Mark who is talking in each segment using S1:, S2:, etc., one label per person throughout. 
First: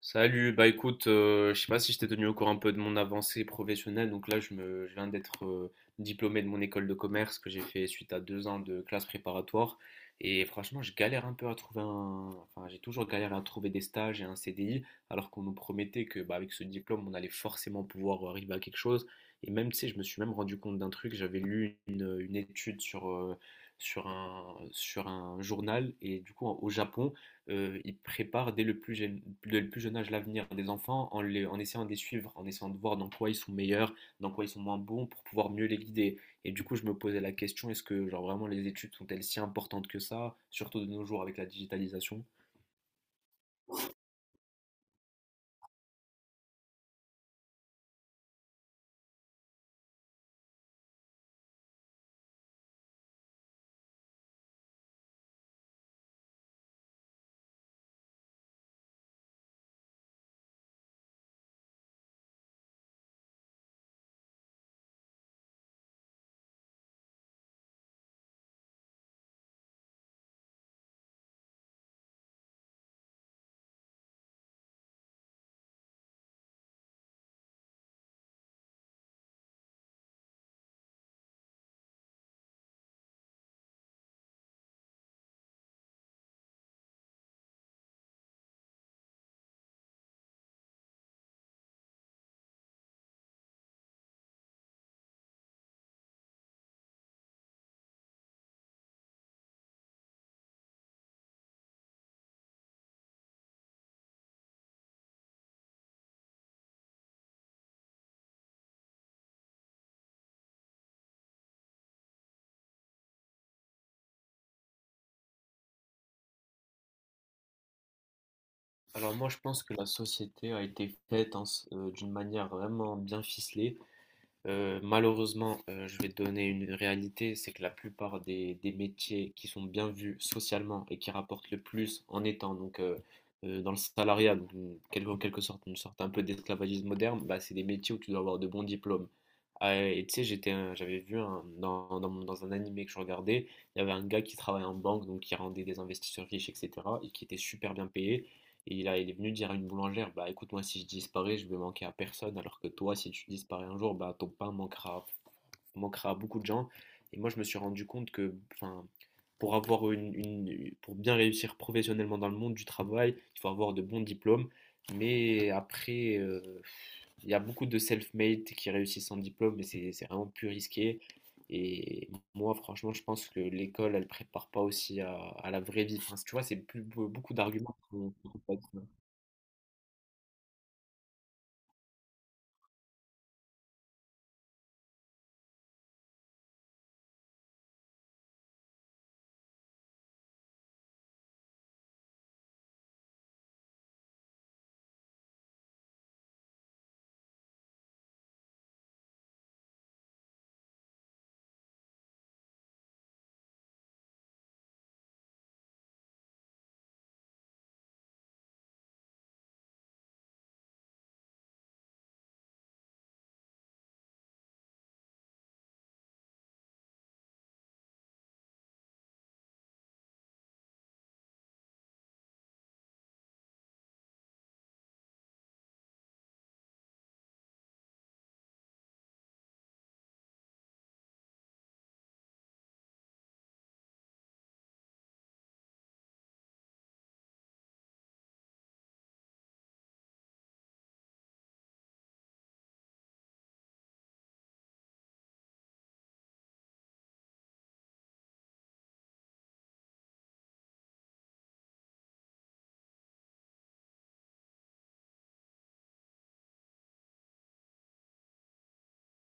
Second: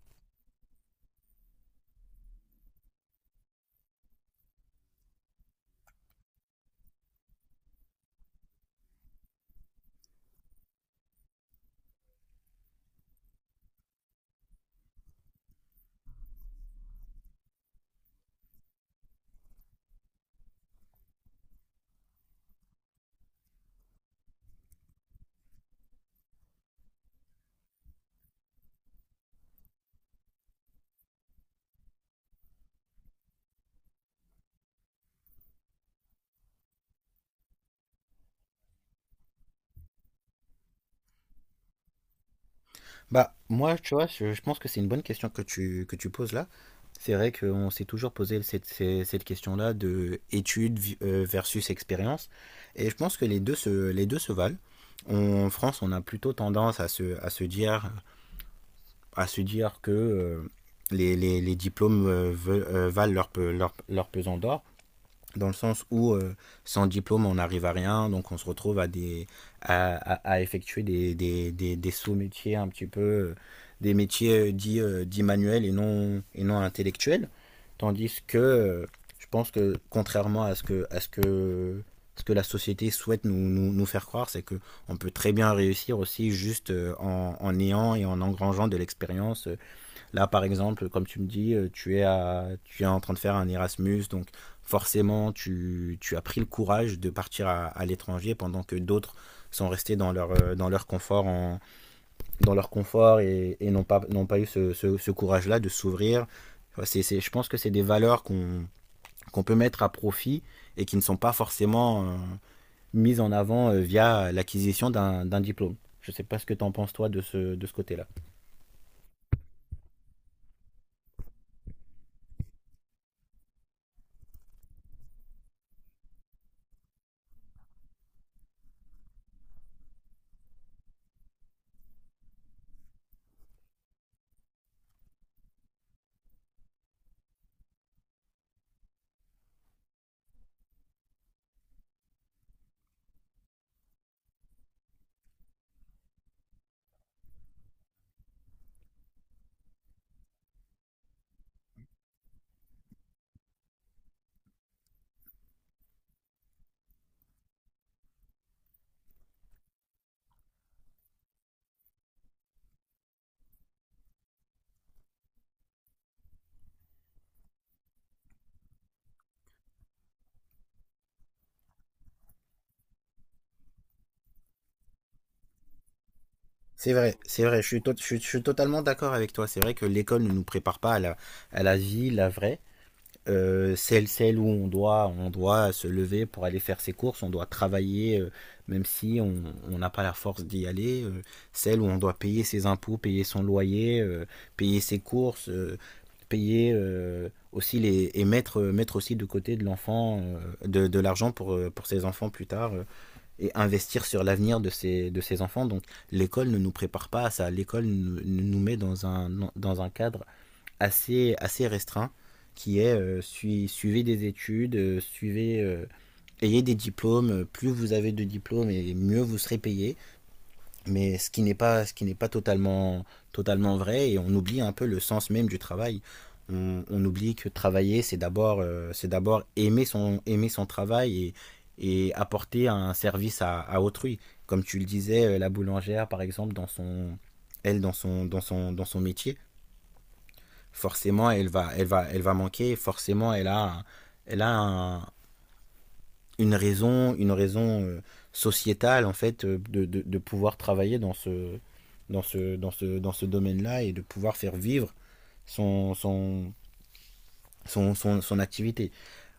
S1: Salut, bah écoute, je sais pas si je t'ai tenu au courant un peu de mon avancée professionnelle. Donc là, je viens d'être diplômé de mon école de commerce que j'ai fait suite à 2 ans de classe préparatoire. Et franchement, je galère un peu à trouver enfin, j'ai toujours galéré à trouver des stages et un CDI, alors qu'on nous promettait que, bah, avec ce diplôme, on allait forcément pouvoir arriver à quelque chose. Et même, tu sais, je me suis même rendu compte d'un truc. J'avais lu une étude sur un journal, et du coup, au Japon, ils préparent dès le plus jeune âge l'avenir des enfants en essayant de les suivre, en essayant de voir dans quoi ils sont meilleurs, dans quoi ils sont moins bons pour pouvoir mieux les guider. Et du coup, je me posais la question, est-ce que genre vraiment les études sont-elles si importantes que ça, surtout de nos jours avec la digitalisation?
S2: Bah, moi, tu vois, je pense que c'est une bonne question que tu poses là. C'est vrai qu'on s'est toujours posé cette question-là de études versus expérience. Et je pense que les deux se valent. En France, on a plutôt tendance à se dire que les diplômes valent leur pesant d'or, dans le sens où sans diplôme on n'arrive à rien, donc on se retrouve à effectuer des sous-métiers un petit peu, des métiers dits, dits manuels et non intellectuels, tandis que je pense que, contrairement à ce que la société souhaite nous faire croire, c'est qu'on peut très bien réussir aussi juste en ayant et en engrangeant de l'expérience. Là, par exemple, comme tu me dis, tu es en train de faire un Erasmus, donc forcément, tu as pris le courage de partir à l'étranger pendant que d'autres sont restés dans leur confort, en, dans leur confort et n'ont pas eu ce courage-là de s'ouvrir. Enfin, je pense que c'est des valeurs qu'on peut mettre à profit et qui ne sont pas forcément mises en avant, via l'acquisition d'un diplôme. Je ne sais pas ce que tu en penses, toi, de ce côté-là.
S1: Alors moi, je pense que la société a été faite, hein, d'une manière vraiment bien ficelée. Malheureusement, je vais te donner une réalité, c'est que la plupart des métiers qui sont bien vus socialement et qui rapportent le plus en étant donc dans le salariat, donc en quelque sorte une sorte un peu d'esclavagisme moderne, bah, c'est des métiers où tu dois avoir de bons diplômes. Ah, et tu sais, j'avais vu dans un animé que je regardais, il y avait un gars qui travaillait en banque, donc qui rendait des investisseurs riches, etc., et qui était super bien payé. Et là, il est venu dire à une boulangère, bah écoute, moi si je disparais, je vais manquer à personne, alors que toi, si tu disparais un jour, bah ton pain manquera à beaucoup de gens. Et moi, je me suis rendu compte que, enfin, pour avoir une- pour bien réussir professionnellement dans le monde du travail, il faut avoir de bons diplômes. Mais après, il y a beaucoup de self-made qui réussissent sans diplôme, mais c'est vraiment plus risqué. Et moi, franchement, je pense que l'école, elle prépare pas aussi à la vraie vie. Enfin, tu vois, c'est beaucoup
S2: C'est vrai, je
S1: d'arguments
S2: suis, tot- je
S1: qu'on-
S2: suis- je
S1: qu'on peut
S2: suis
S1: pas
S2: totalement
S1: dire.
S2: d'accord avec toi. C'est vrai que l'école ne nous prépare pas à la vie, la vraie. Celle où on doit se lever pour aller faire ses courses, on doit travailler même si on n'a pas la force d'y aller. Celle où on doit payer ses impôts, payer son loyer, payer ses courses, payer aussi les, et mettre, mettre aussi de côté de l'enfant, de l'argent pour ses enfants plus tard, et investir sur l'avenir de ses enfants. Donc l'école ne nous prépare pas à ça. L'école nous met dans un cadre assez restreint, qui est suivez des études, ayez des diplômes. Plus vous avez de diplômes, et mieux vous serez payé. Mais ce qui n'est pas totalement vrai, et on oublie un peu le sens même du travail. On oublie que travailler, c'est d'abord aimer son travail et apporter un service à autrui, comme tu le disais, la boulangère par exemple, dans son elle dans son dans son dans son métier, forcément elle va manquer forcément, elle a un, une raison sociétale en fait, de pouvoir travailler dans ce domaine-là, et de pouvoir faire vivre son, son, son activité.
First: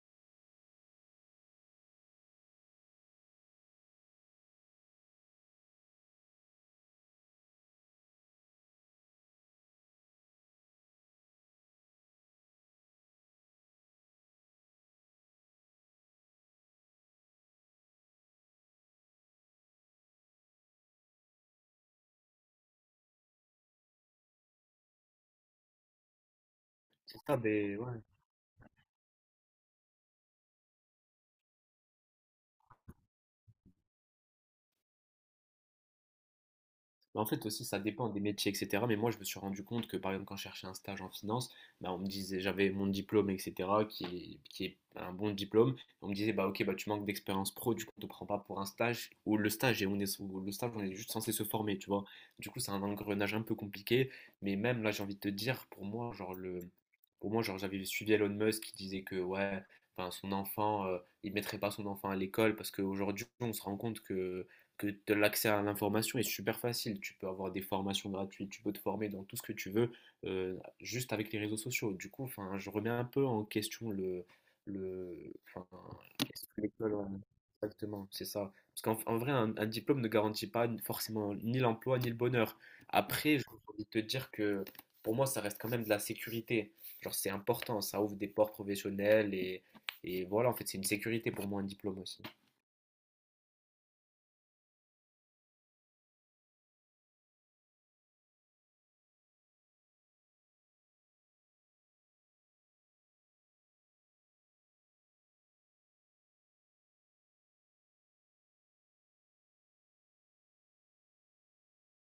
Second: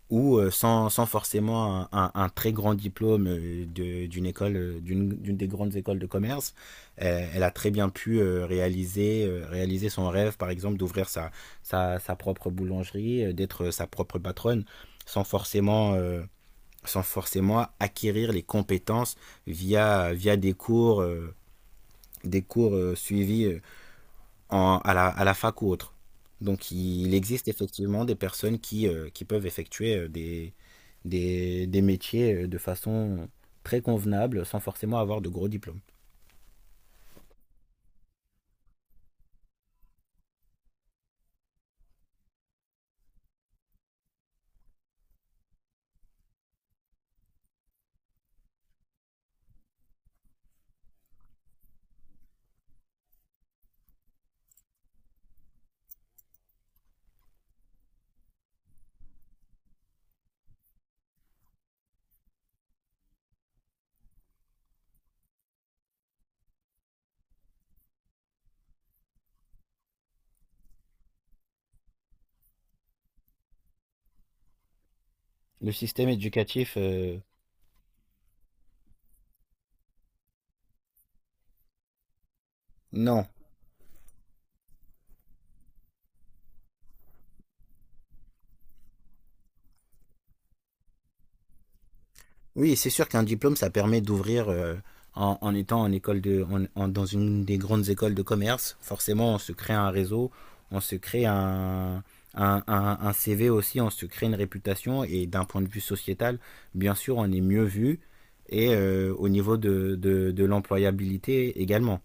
S2: Ou sans forcément un très grand diplôme, d'une des grandes écoles de commerce, elle a très bien pu, réaliser son rêve, par exemple, d'ouvrir sa propre boulangerie, d'être, sa propre patronne, sans forcément acquérir les compétences via des cours, suivis à la fac ou autre. Donc il
S1: C'est ça,
S2: existe
S1: ben, ouais.
S2: effectivement des personnes qui, peuvent effectuer, des métiers de façon très convenable, sans forcément avoir de gros diplômes.
S1: Mais en fait aussi, ça dépend des métiers, etc. Mais moi, je me suis rendu compte que, par exemple, quand je cherchais un stage en finance, bah, on me disait, j'avais mon diplôme, etc., qui est un bon diplôme. On me disait, bah ok, bah tu manques d'expérience pro, du coup, on te prend pas pour un stage, ou le stage, on est juste censé se former, tu vois. Du coup, c'est un engrenage un peu compliqué. Mais même là, j'ai envie de te dire, pour moi, genre j'avais suivi Elon Musk qui disait que ouais, enfin son enfant, il mettrait pas son enfant à l'école parce qu'aujourd'hui, on se rend compte que l'accès à l'information est super facile. Tu peux avoir des formations gratuites, tu peux te former dans tout ce que tu veux, juste avec les réseaux sociaux. Du coup, enfin, je remets un peu en question enfin,
S2: Le système
S1: est-ce que
S2: éducatif,
S1: l'école, exactement, c'est ça. Parce qu'en vrai, un diplôme ne garantit pas forcément ni l'emploi ni le bonheur.
S2: non.
S1: Après, j'ai envie de te dire que pour moi, ça reste quand même de la sécurité. Genre, c'est important, ça ouvre des portes professionnelles et voilà, en fait, c'est une sécurité pour moi, un diplôme aussi.
S2: Oui, c'est sûr qu'un diplôme, ça permet d'ouvrir, en étant en école de, en- en- dans une des grandes écoles de commerce. Forcément, on se crée un réseau, on se crée un CV aussi, on se crée une réputation, et d'un point de vue sociétal, bien sûr, on est mieux vu, et au niveau de l'employabilité également.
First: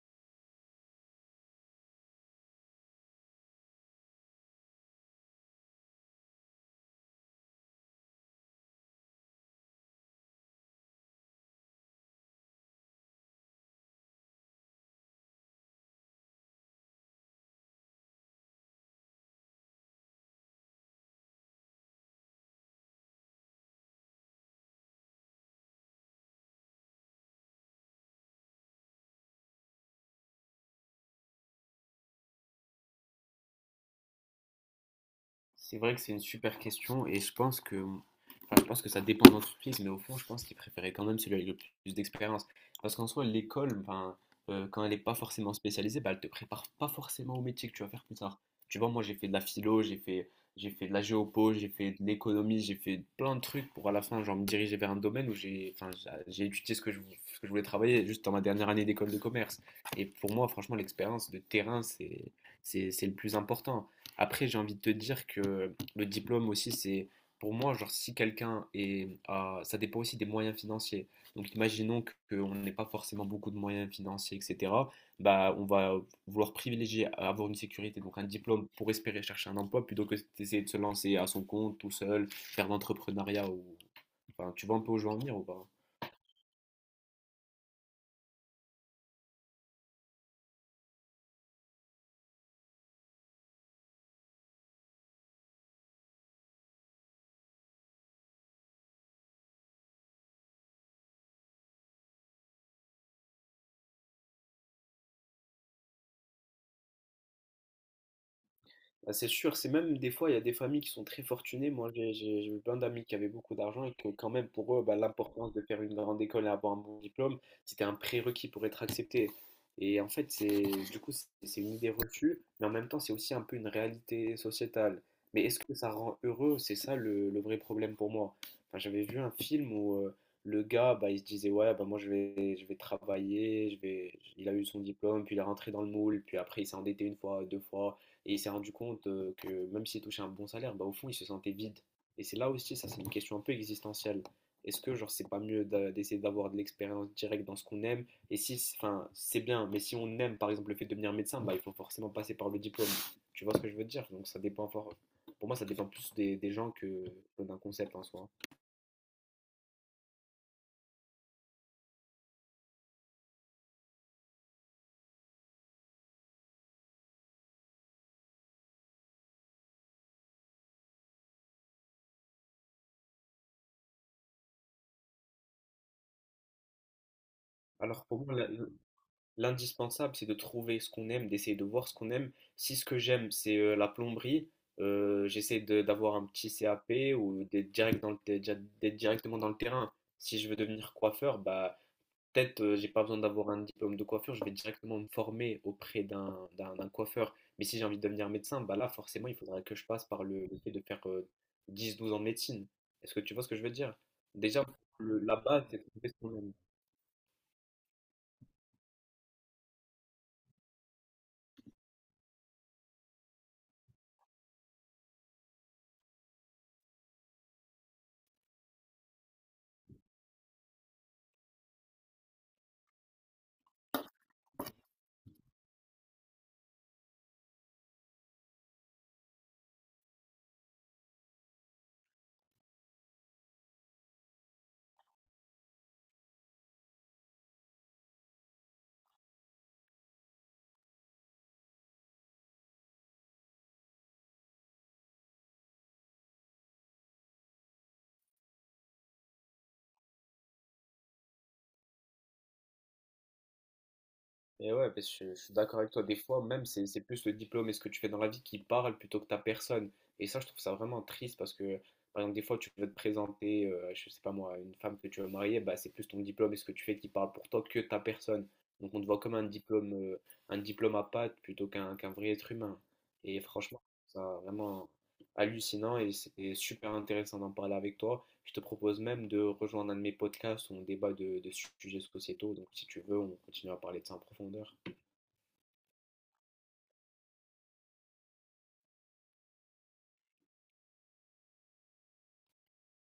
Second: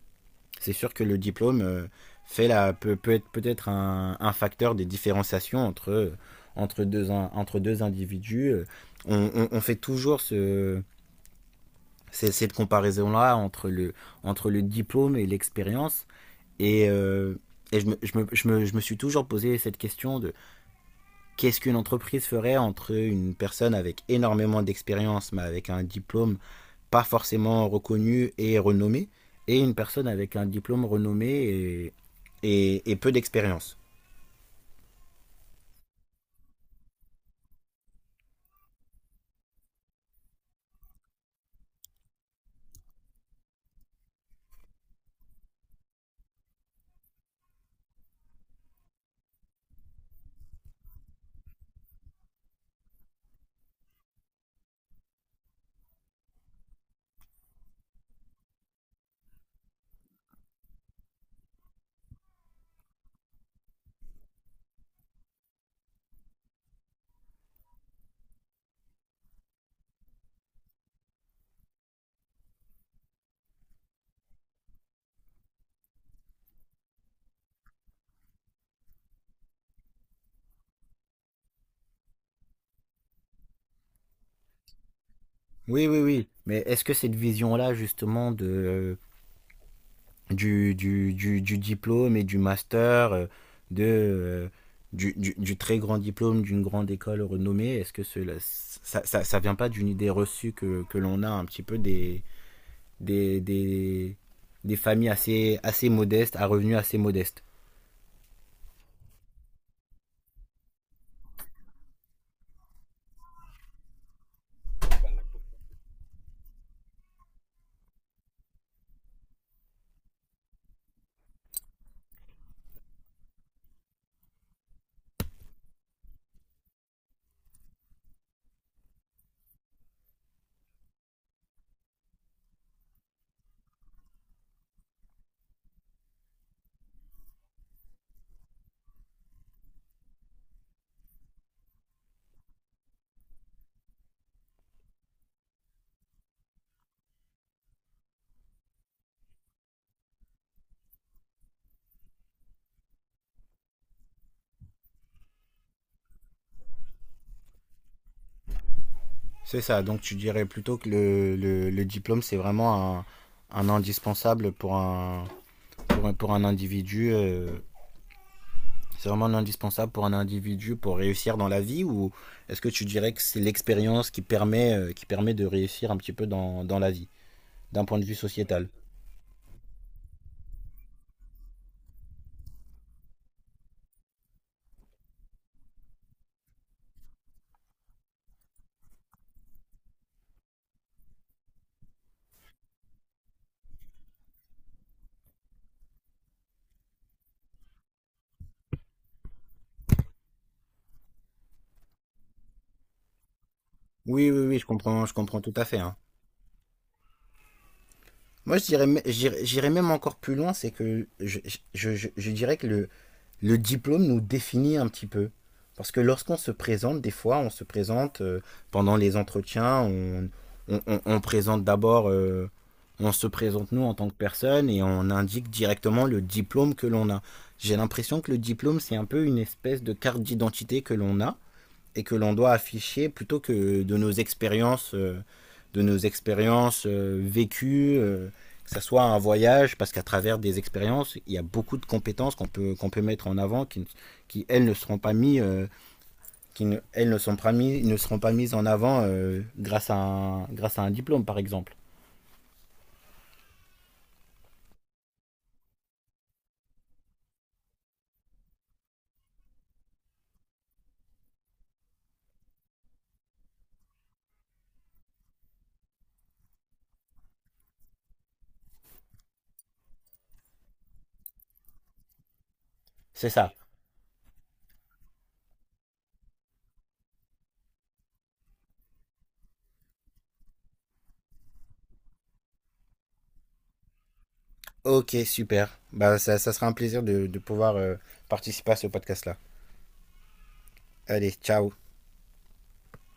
S2: C'est sûr que le diplôme fait la, peut, peut être peut-être un facteur des différenciations entre deux individus. On fait toujours cette comparaison-là entre le diplôme et l'expérience. Et, euh, et je me suis toujours posé cette question de qu'est-ce qu'une entreprise ferait entre une personne avec énormément d'expérience mais avec un diplôme pas forcément reconnue et renommée, et une personne avec un diplôme renommé et, et peu d'expérience.
S1: C'est vrai que c'est une super question et je pense que, enfin, je pense que ça dépend de l'entreprise, mais au fond, je pense qu'il préférait quand même celui avec le plus d'expérience. Parce qu'en soi, l'école, enfin, quand elle n'est pas forcément spécialisée, bah, elle te prépare pas forcément au métier que tu vas faire plus tard. Tu vois, moi, j'ai fait de la philo, j'ai fait de la géopo, j'ai fait de l'économie, j'ai fait plein de trucs pour à la fin, genre, me diriger vers un domaine où j'ai étudié ce que ce que je voulais travailler juste dans ma dernière année d'école de commerce. Et pour moi, franchement, l'expérience de terrain, c'est le plus important. Après, j'ai envie de te dire que le diplôme aussi, c'est pour moi, genre, si quelqu'un est. à- ça dépend aussi des moyens financiers. Donc, imaginons qu'on n'ait pas forcément beaucoup de moyens financiers, etc. Bah, on va vouloir privilégier à avoir une sécurité, donc un diplôme pour espérer chercher un emploi plutôt que d'essayer de se lancer à son compte, tout seul, faire de l'entrepreneuriat. Ou... Enfin, tu vois un peu où je veux en venir ou pas?
S2: Oui, oui, oui. Mais est-ce que cette vision-là, justement, du diplôme et du master, de, euh, du très grand diplôme d'une grande école renommée, est-ce que ça vient pas d'une idée reçue que l'on a un petit peu des, des, des, des familles assez modestes, à revenus assez modestes?
S1: Bah, c'est sûr, c'est même des fois, il y a des familles qui sont très fortunées. Moi, j'ai eu plein d'amis qui avaient beaucoup d'argent et que quand même, pour eux, bah, l'importance de faire une grande école et avoir un bon diplôme, c'était un prérequis pour être accepté. Et en fait, c'est du coup, c'est une idée reçue, mais en même temps, c'est aussi un peu une réalité sociétale. Mais est-ce que ça rend heureux? C'est ça le vrai problème pour moi. Enfin, j'avais vu un film où le gars, bah, il se disait, ouais, bah, moi, je vais travailler, Il a eu son diplôme, puis il est rentré dans le moule, puis après, il s'est endetté une fois, deux fois. Et il s'est rendu compte que même s'il touchait un bon salaire, bah, au fond, il se sentait vide. Et c'est là aussi, ça, c'est une question un peu existentielle. Est-ce que, genre, c'est pas mieux d'essayer d'avoir de l'expérience directe dans ce qu'on aime? Et si, enfin, c'est bien, mais si on aime, par exemple, le fait de devenir médecin, bah, il faut forcément passer par le diplôme. Tu vois ce que je veux dire? Donc, ça dépend fort. Pour moi, ça dépend plus des gens que d'un concept en soi.
S2: C'est ça, donc tu dirais plutôt que le diplôme, c'est vraiment un indispensable pour un, pour un individu. C'est vraiment un indispensable pour un individu pour réussir dans la vie, ou est-ce que tu dirais que c'est l'expérience qui permet de réussir un petit peu dans la vie, d'un point
S1: Alors,
S2: de vue
S1: pour moi,
S2: sociétal?
S1: l'indispensable, c'est de trouver ce qu'on aime, d'essayer de voir ce qu'on aime. Si ce que j'aime, c'est la plomberie, j'essaie d'avoir un petit CAP ou d'être directement dans le terrain. Si je veux devenir coiffeur, bah peut-être, j'ai pas besoin d'avoir un diplôme de coiffure, je vais directement me former auprès d'un coiffeur. Mais si j'ai envie de devenir médecin, bah là forcément, il faudrait que je passe par le fait de faire 10-12 ans de médecine. Est-ce que tu vois ce que je veux dire?
S2: Oui, oui, oui, je
S1: Déjà,
S2: comprends, je
S1: la
S2: comprends tout
S1: base,
S2: à
S1: c'est
S2: fait,
S1: de
S2: hein.
S1: trouver ce qu'on aime.
S2: Moi, je dirais, j'irais même encore plus loin, c'est que je dirais que le diplôme nous définit un petit peu. Parce que lorsqu'on se présente, des fois, on se présente, pendant les entretiens, on présente d'abord, on se présente nous en tant que personne et on indique directement le diplôme que l'on a. J'ai l'impression que le diplôme, c'est un peu une espèce de carte d'identité que l'on a et que l'on doit afficher plutôt que de nos expériences, vécues, que ça soit un voyage, parce qu'à travers des expériences, il y a beaucoup de compétences qu'on peut mettre en avant, qui elles ne sont pas mises, ne seront pas mises en avant, grâce à un diplôme, par exemple.
S1: Et ouais, parce que je suis d'accord avec toi. Des fois, même, c'est plus le diplôme et ce que tu fais dans la vie qui parle plutôt que ta personne. Et ça, je trouve ça vraiment triste parce que, par exemple, des fois, tu veux te présenter, je sais pas moi, une femme que tu veux marier, bah, c'est plus ton diplôme et ce que tu fais qui parle pour toi que ta personne. Donc, on te voit comme un diplôme à pattes plutôt qu'un vrai être humain.
S2: C'est
S1: Et
S2: ça.
S1: franchement, je trouve ça vraiment hallucinant et c'est super intéressant d'en parler avec toi. Je te propose même de rejoindre un de mes podcasts où on débat de sujets sociétaux. Donc, si tu veux, on continue à parler de ça en profondeur.
S2: Ok, super. Bah, ça sera un plaisir de pouvoir, participer à ce podcast-là. Allez, ciao.